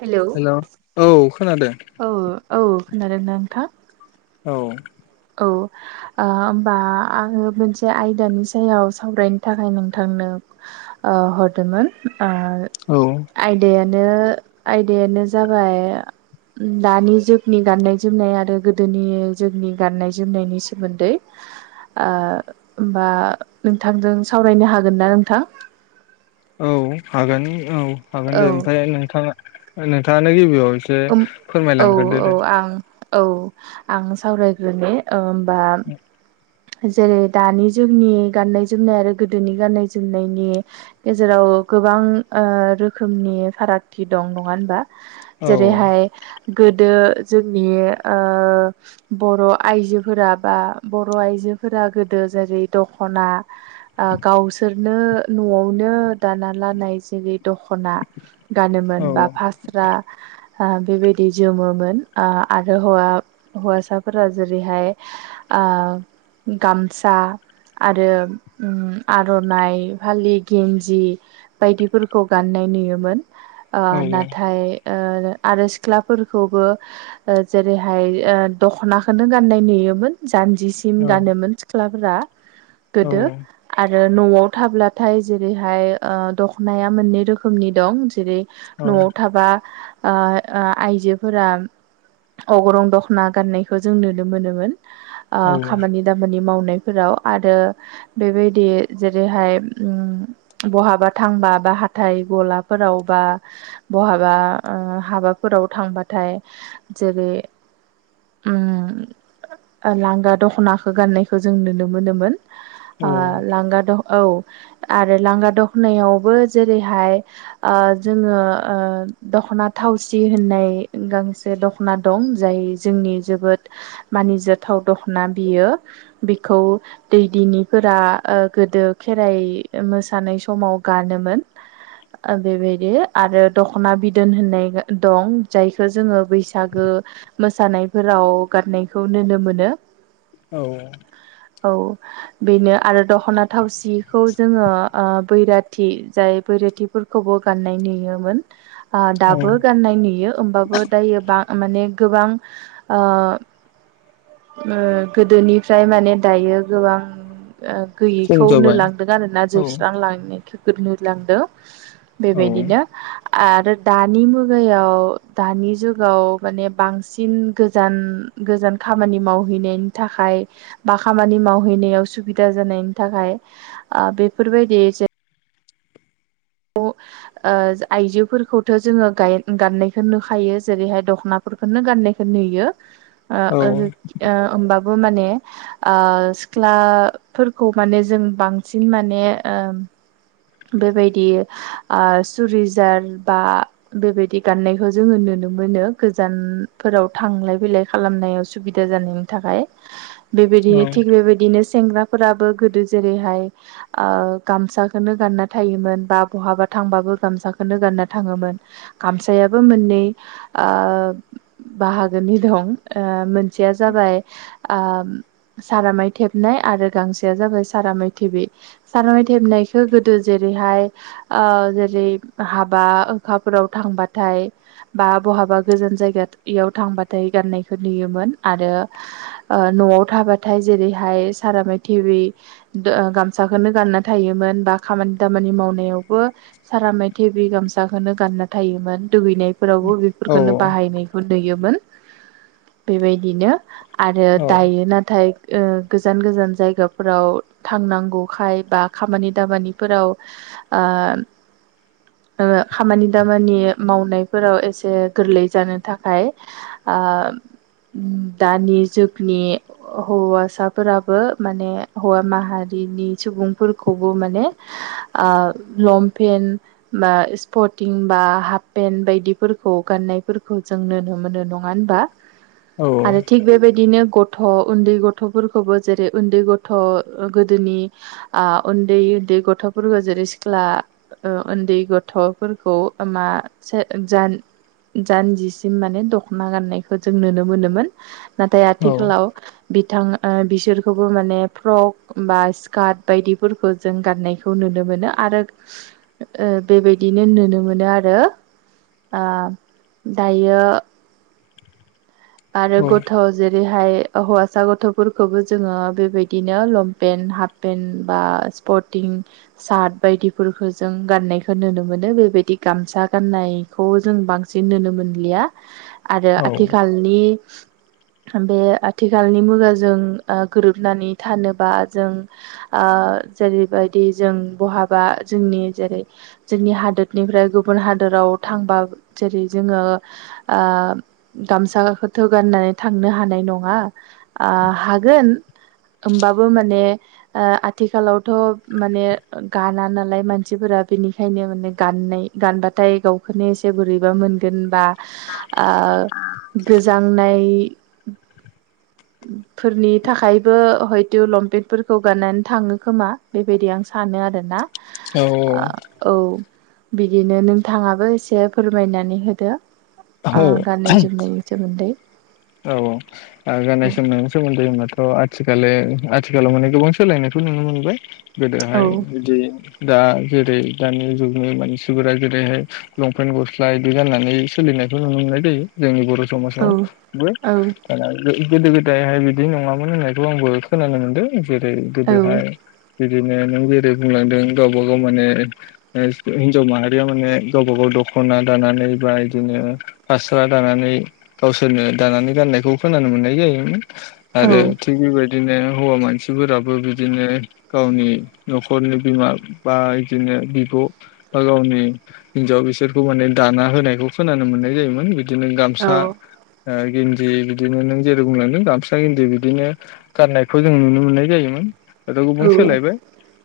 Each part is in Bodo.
हेलौ औ खोनादों औ औ खोनादोंना नोंथां औ औ ओ होमबा आङो मोनसे आयदानि सायाव सावरायनो थाखाय नोंथांनो ओ हरदोंमोन औ आयदाया बेनो आयदायानो जाबाय दानि जुगनि गाननाय जोमनाय आरो गोदोनि जुगनि गाननाय जोमनायनि सोमोन्दै ओ होमबा नोंथांजों सावरायनो हागोन ना नोंथां औ हागोन औ हागोन औ दे ओमफ्राय नोंथाङा नोंथाङानो गिबियाव एसे ओम औ फोरमायलांग्रोदो औ दे आं औ आं सावरायग्रोनि ओ होमबा जेरै दानि जुगनि गाननाय जोमनाय आरो गोदोनि गाननाय जोमनायनि गेजेराव औ गोबां ओ रोखोमनि फारागथि दं नङा होनबा औ जेरैहाय गोदो जोंनि ओ बर आइजोफोरा बा बर आइजो आजोफोरा गोदो जेरै दखना ओ गावसोरनो नआवनो दा दाना लानाय जेरै दखना औ गानोमोन बा फास्रा बेबायदि जोमोमोन ओ आरो हौवा हौवासाफोरा जेरैहाय ओ गामसा आरो आरनाइ फालि गिन्जि बायदिफोरखौ गाननाय नुयोमोन ओ औ नाथाय ओ आरो सिख्लाफोरखौबो जेरैहाय दखनाखौनो गाननाय नुयोमोन जानजिसिम औ गानोमोन सिख्लाफोरा औ गोदो आरो आरो नआव थाब्लाथाय जेरैहाय दखनाया मोननै रोखोमनि दं जेरै औ नआव थाबा आइजोफोरा अगरं दखना गाननायखौ जों नुनो मोनोमोन ओ खामानि दामानि मावनो नाय फोराव आरो बेबायदि जेरैहाय उम बहाबा थांबा हाथाय गलाफोराव बा बहाबा हाबाफोराव थांबाथाय जेरै उम लांगा दखनाखौ गाननायखौ जों नुनो मोनोमोन औ ओ लांगा द औ आरो लांगा दखनायावबो जेरैहाय ओ जोंङो ओ दखना थावसि होननाय गांसे दखना दं जाय जोंनि जोबोद मानि जाथाव दखना बियो बेखौ दैदिनिफोरा ओ गोदो खेराइ खेराइ मोसानाय समाव गानोमोन बेबायदि आरो दखना बि दोन होननाय दं जायखौ जोंङो बैसागो मोसानायफोराव गानायखौ नु नुनो मोनो औ औ बेनो आरो दखना थावसिखौ जोंङो ओ बैराथि जाय बैराथिफोरखौबो गाननाय नुयोमोन ओ औ दाबो गाननाय नुयो होमबाबो दायो बा माने गोबां ओ ओ गोदोनिफ्राय माने दायो गोबां सम गैयिखौ जाबाय नुलांदों आरो ना औ जोबस्रां लांनायखौ नु लांदों औ बेबायदिनो आरो दानि मुगायाव दानि जुगाव माने बांसिन गोजान गोजान खामानि मावहैनायनि थाखाय बा खामानि मावहैनायाव सुबिदा जानायनि थाखाय बेफोरबायदि जै ओ आइजोफोरखौथ जोंङो गाननायखौ नुखायो जेरैहाय दखनाफोरखौ गानाखौ नुयो औ ओ [inaudible] माने ओ सिख्लाफोरखौ माने जों बांसिन माने ओ बेबायदि सुरिजार बा बेबायदि गाननायखौ जोंङो नुनो नुनो मोनो गोजानफोराव थांलाय फैलाय खालामनायाव सुबिदा जानायनि थाखाय बेबायदिनो थिग बेबायदिनो सेंग्राफोराबो गोदो जेरैहाय ओ गामसाखौनो गानना थायोमोन बा बहाबा थांबाबो गामसाखौनो गानना थाङोमोन गामसायाबो मोननै ओ बाहागोनि दं मोनसेया जाबाय ओ सारामाय थेबनाय आरो गांसेआ जाबाय सार माइ थेबि सारामाय थेबनायखौ दो जेरैहाय ओ जेरै हाबा हुखाफोराव थांबाथाय बा बहाबा गोजान जायगायाव थांबाथाय गाननायखौ नुयोमोन आरो ओ न'आव थाबाथाय जेरैहाय सारामे टिभि ओ गामसाखौनो गानना थायोमोन बा खामानि दामानि मावनायावबो सारा मेथे बे गामसाखौनो गानना थायोमोन। दुगैनायफोरावबो औ बेफोरखौनो बाहायनायखौ नुयोमोन। बेबायदिनो आरो औ दायो नाथाय ओ गोजान गोजान जायगाफोराव थांनांगौखाय बा खामानि दामानि फोराव ओ ओ खामानि दामानि मावनायफोराव एसे गोरलै जानो थाखाय ओ दानि जुगनि हौवासाफोराबो माने हौवा माहारि बिनि सुबुंफोरखौबो माने ओ लंपेेनट बा स्पटिं बा हाफ पेन्ट बायदिफोरखौ गान नाय फोरखौ जों नुनो मोनो नङा होनबा आरो थिक बेबायदिनो गथ' उन्दै गथ'फोरखौबो जेरै उन्दै गथ' गोदोनि ओ उन्दै उन्दै गथ' गथ'फोरखौ जेरै सिख्ला ओ‌ उन्दै गथ'फोरखौ मा जे जानजिसिम माने दख'ना गाननायखौ जों नुनो मोनोमोन। नाथाय आथिखालाव बिथां बिसोरखौबो माने फ्रब बा स्कार्ट बायदिफोरखौ जों गाननाय खौ नुनो मोनो आरो ओ बेबायदिनो नुनो मोनो आरो। ओ दायो आरो गथ' जेरै नाथाय हौवासा गथ'फोरखौबो जोङो बेबायदिनो लंपेन्ट हाफ पेन्ट बा स्पट पटिं सार्ट बायदिफोरखौ जों गान्नायखौ नुनो मोनो बेबायदि गामसा गान्नाय खौ जों बांसिन नुनो मोनलिया आरो आथिखालनि बे आथिखालनि मुगाजों ओ गोरोबनानै थानोबा जों ओ ओ जेरैबायदि जों बहाबा जोंनि जेरै जोंनि हादोरनिफ्राय गुबुन हादोर फोराव थांबा जेरै जोङो गामसा बोथ' गाननानै थांनो हानाय नङा। ओ हागोन ओमबाबो माने ओ आथिखालावथ' माने गाना नालाय मानसिफोरा बेनिखायनो माने गान नाय गानबाथाय गावखौनो एसे बोरैबा मोनगोन बा ओ नाय फोरनि थाखायबो हयथ' लंपेन्टफोरखौ गाननानै थाङो खोमा। बेबायदि आं सानो आरोना औ ओ औ बिदिनो नोंथाङाबो एसे फोरमायनानै होदो ओ औ गाननाय जोमनायनि सोमोन्दै औ औ गाननाय जोमनायनायनि सोमोन्दो होमबाथ' आथिखाले आथिखालाव माने गोबां सोलायनायखौ नुनो मोनबाय औ गोदोहाय बिदि दा जेरै दानि जुगनि मानसिफोरा जेरैहाय लंपेन्ट गस्ला बिदि गाननानै सोलि नायखौ नुनो मोननाय जायो जोंनि बर' औ समाजावबो औ गोदो गोदायहाय बिदि नङामोन होननायखौ आंबो खोनानो मोनदों जेरै गोदोहाय बिदिनो नों जेरै बुंलांदों गावबा गाव माने हिनजाव माहारिया माने गावबा गाव दख'ना दानानै बा बिदिनो फास्रा दानानै गावसोरनो दानानै गाननायखौ खोनानो मोननाय जायोमोन औ आरो थिग बेबायदि बिदिनो हौवा मानसिफोराबो बिदिनो गावनि न'खरनि बिमा बा बिदिनो बिब' बा गावनि हिनजाव बिसोरखौ माने दाना होनायखौ खोनानो मोननाय जायोमोन बि दिनो औ गामसा गेन्दि बिदिनो नों जेरै बुंलांदों गामसा गेन्दि बिदिनो गाननायखौ जों नुनो मोननाय जायोमोन। दाथ' गोबां औ सोलायबाय।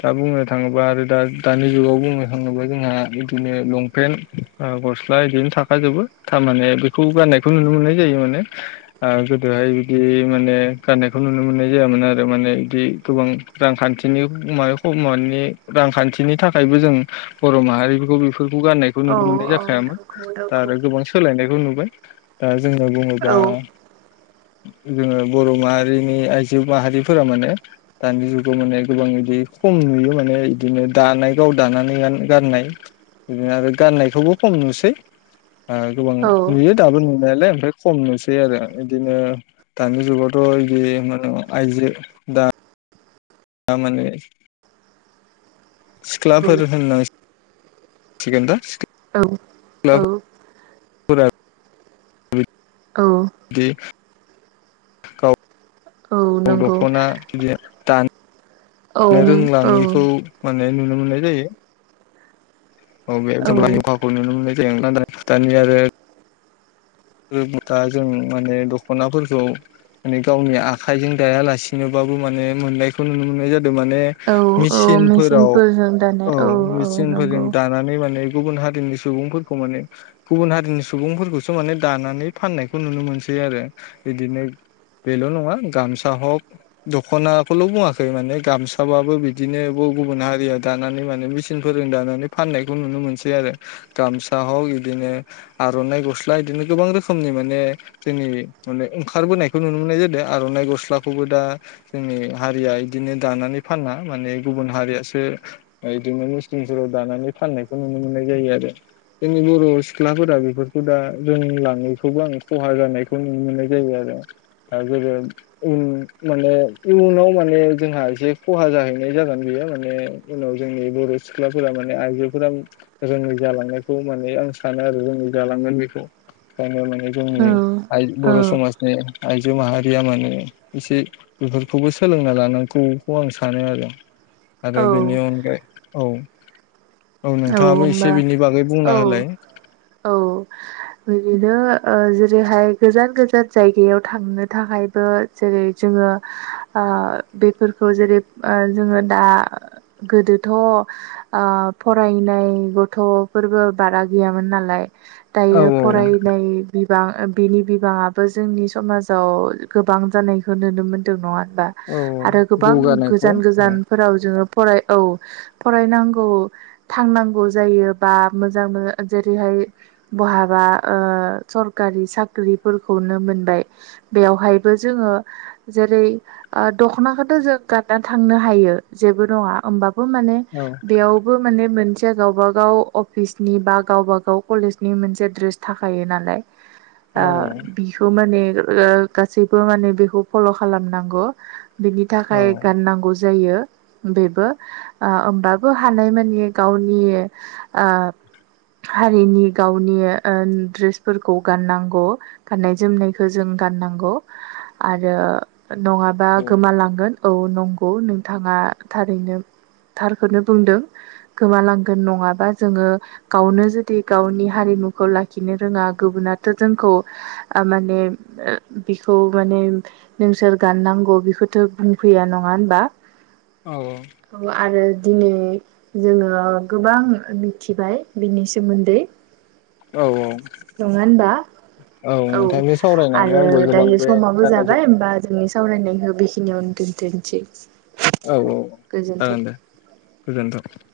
दा बुंनो थाङोब्ला आरो दा दानि जुगाव बुंनो थाङोब्ला जोंहा बिदिनो लंपेन्ट ओ‌ ग स्ला बिदिनो थाखाजोबो थारमाने बेखौ गाननायखौ नुनो मोननाय जायो माने ओ गोदोहाय बिदि माने गाननायखौ नुनो मोननाय जायामोन आरो माने बिदि गोबां रांखान्थिनि माबाखौ मानि रांखान्थिनि थाखायबो जों बर' माहारिफोरखौ फोरखौ गान्नायखौ नंगौ नुनो मोननाय जाखायामोन दा आरो नंगौ गोबां सोलायनायखौ नुबाय दा जोङो बुङोबा जोङो बर' माहारिनि आइजो माहारिफोरा माने दानि जुगाव माने गोबां बिदि खम नुयो माने इदिनो दानाय गाव दानानै गान गाननाय बिदिनो आरो गाननायखौबो खम नुसै ओ गोबां नुयो दाबो नुनायालाय। ओमफ्राय खम नुसै आरो इदिनो दानि जुगावथ' इदि मा होनो आइजो दा थारमाने औ सिख्लाफोर होननां सिगोनदा औ औ फोरा औ गाव औ नंगौ दखना बिदि दानो औ नो औ रोंलाङिखौ माने नुनो मोननाय जायो। औ बे [unintelligible] नुनो मोननाय जाया लान्दां खोथानि आरो बथा जों माने दखनाफोरखौ माने गावनि आखाइजों दायालासिनो बा बो मोननायखौ नुनो मोननाय जाद माने औ औ मिसिनफोराव मेचिनफोरजों दानाय औ औ मिसिनफोरजों नंगौ दानानै माने गुबुन हारिनि सुबुंफोरखौ माने गुबुन हारिनि सुबुंफोरखौसो माने दानानै फाननायखौ नुनो मोनसै आरो बिदिनो बेल नङा गामसा हक दखनाखौल‌ बुङाखै माने गामसाबाबो बिदिनो गुबुन हारिया दानानै माने मिसिनफोरजों दानानै फाननायखौ नुनो मोनसै आरो गामसा हक बिदिनो आरनाइ गस्ला बिदिनो गोबां रोखोमनि माने जोंनि माने ओंखारबोनायखौ नुनो मोननाय जादों आर नाइ गस्लाखौबो दा जोंनि हारिया इदिनो दानानै फाना माने गुबुन हारियासो इदिनो मिसि जों दानानै फाननायखौ नुनो मोननाय जायो आरो जोंनि बर सिख्लाफोरा बेफोरखौ दा रोंलाङैखौबो आं खहा जानायखौ नुनो मोननाय जायो आरो दा जेरै उन माने इयुनाव माने जोंहा एसे खहा जाहैनाय जागोन बेयो माने उनाव जोंनि बर सिख्लाफोरा माने आइजोफोरा रोङै जालांनायखौ माने आं सानो आरो रोङै जालांगोन बेखौ। माने औ जोंनि आइ बर औ समाजनि आइ जो माहारिया माने एसे बेफोरखौबो सोलोंना लानांगौखौ आं सानो आरो। औ आरो बेनि अनगायै औ औ नोंथाङाबो एसे होनबा बिनि बागै बुंना औ होलाय औ। बिदिनो ओ जेरैहाय गोजान गोजा जायगायाव थांनो थाखायबो जेरै जोङो ओ बेफोरखौ जेरै ओ जोङो दा गोदोथ आ फरायनाय गथफोरबो बारा गैयामोन नालाय औ दायो फरायनाय बिबां बिनि बिबाङाबो जोंनि समाजाव गोबां जानायखौ नुनो मोनदों नङा होनबा औ आरो गोबां जौगानायखौ गोजान औ गोजानफोराव जोङो फराय औ फरायनांगौ थांनांगौ जायो बा मोजां मोजां जेरैहाय बहाबा ओ सरखारि साख्रिफोरखौनो मोनबाय बेवहायबो जोङो जेरै ओ दखनाखौथ जों गाननानै थांनो हायो जेबो नङा होमबाबो माने औ बेयाव माने मोनसे गावबा गाव अफिसनि बा गावबा गाव कलेजनि मोनसे ड्रेस थाखायो नालाय। आ बिखौ माने ओ गासैबो माने बेखौ फल खालामनांगौ बिनि औ थाखाय गाननांगौ जा जायो बेबो ओ होमबाबो हानाय मानि गावनि ओ हारिनि गावनि ओ ड्रेसफोरखौ गाननांगौ गाननाय जोमनायखो जों गाननांगौ आरो। नङाबा गोमालांगोन औ नंगौ नोंथाङा थारैनो थारखोनो बुंदों। गोमालांगोन नङाबा जोङो गावनो जुदि गावनि हारिमुखौ लाखिनो रोङा गो बुनाथ जोंखौ माने बिखौ मान नोंसोर गाननांगौ बेखौथ बुंफैया नङा होनबा औ आरो दिनै जोङो गोबां मिथिबाय बिनि सोमोन्दै। औ नङा होनबा? औ नोंथांजों सावरायनानै आरो आंबो गोबां दायो बे समाबो गाननाय जाबाय जोमनाय होमबा जोंनि सावरायनायखौ बेखिनियावनो दोनथनिसै। औ औ जागोन दे गोजोनथों।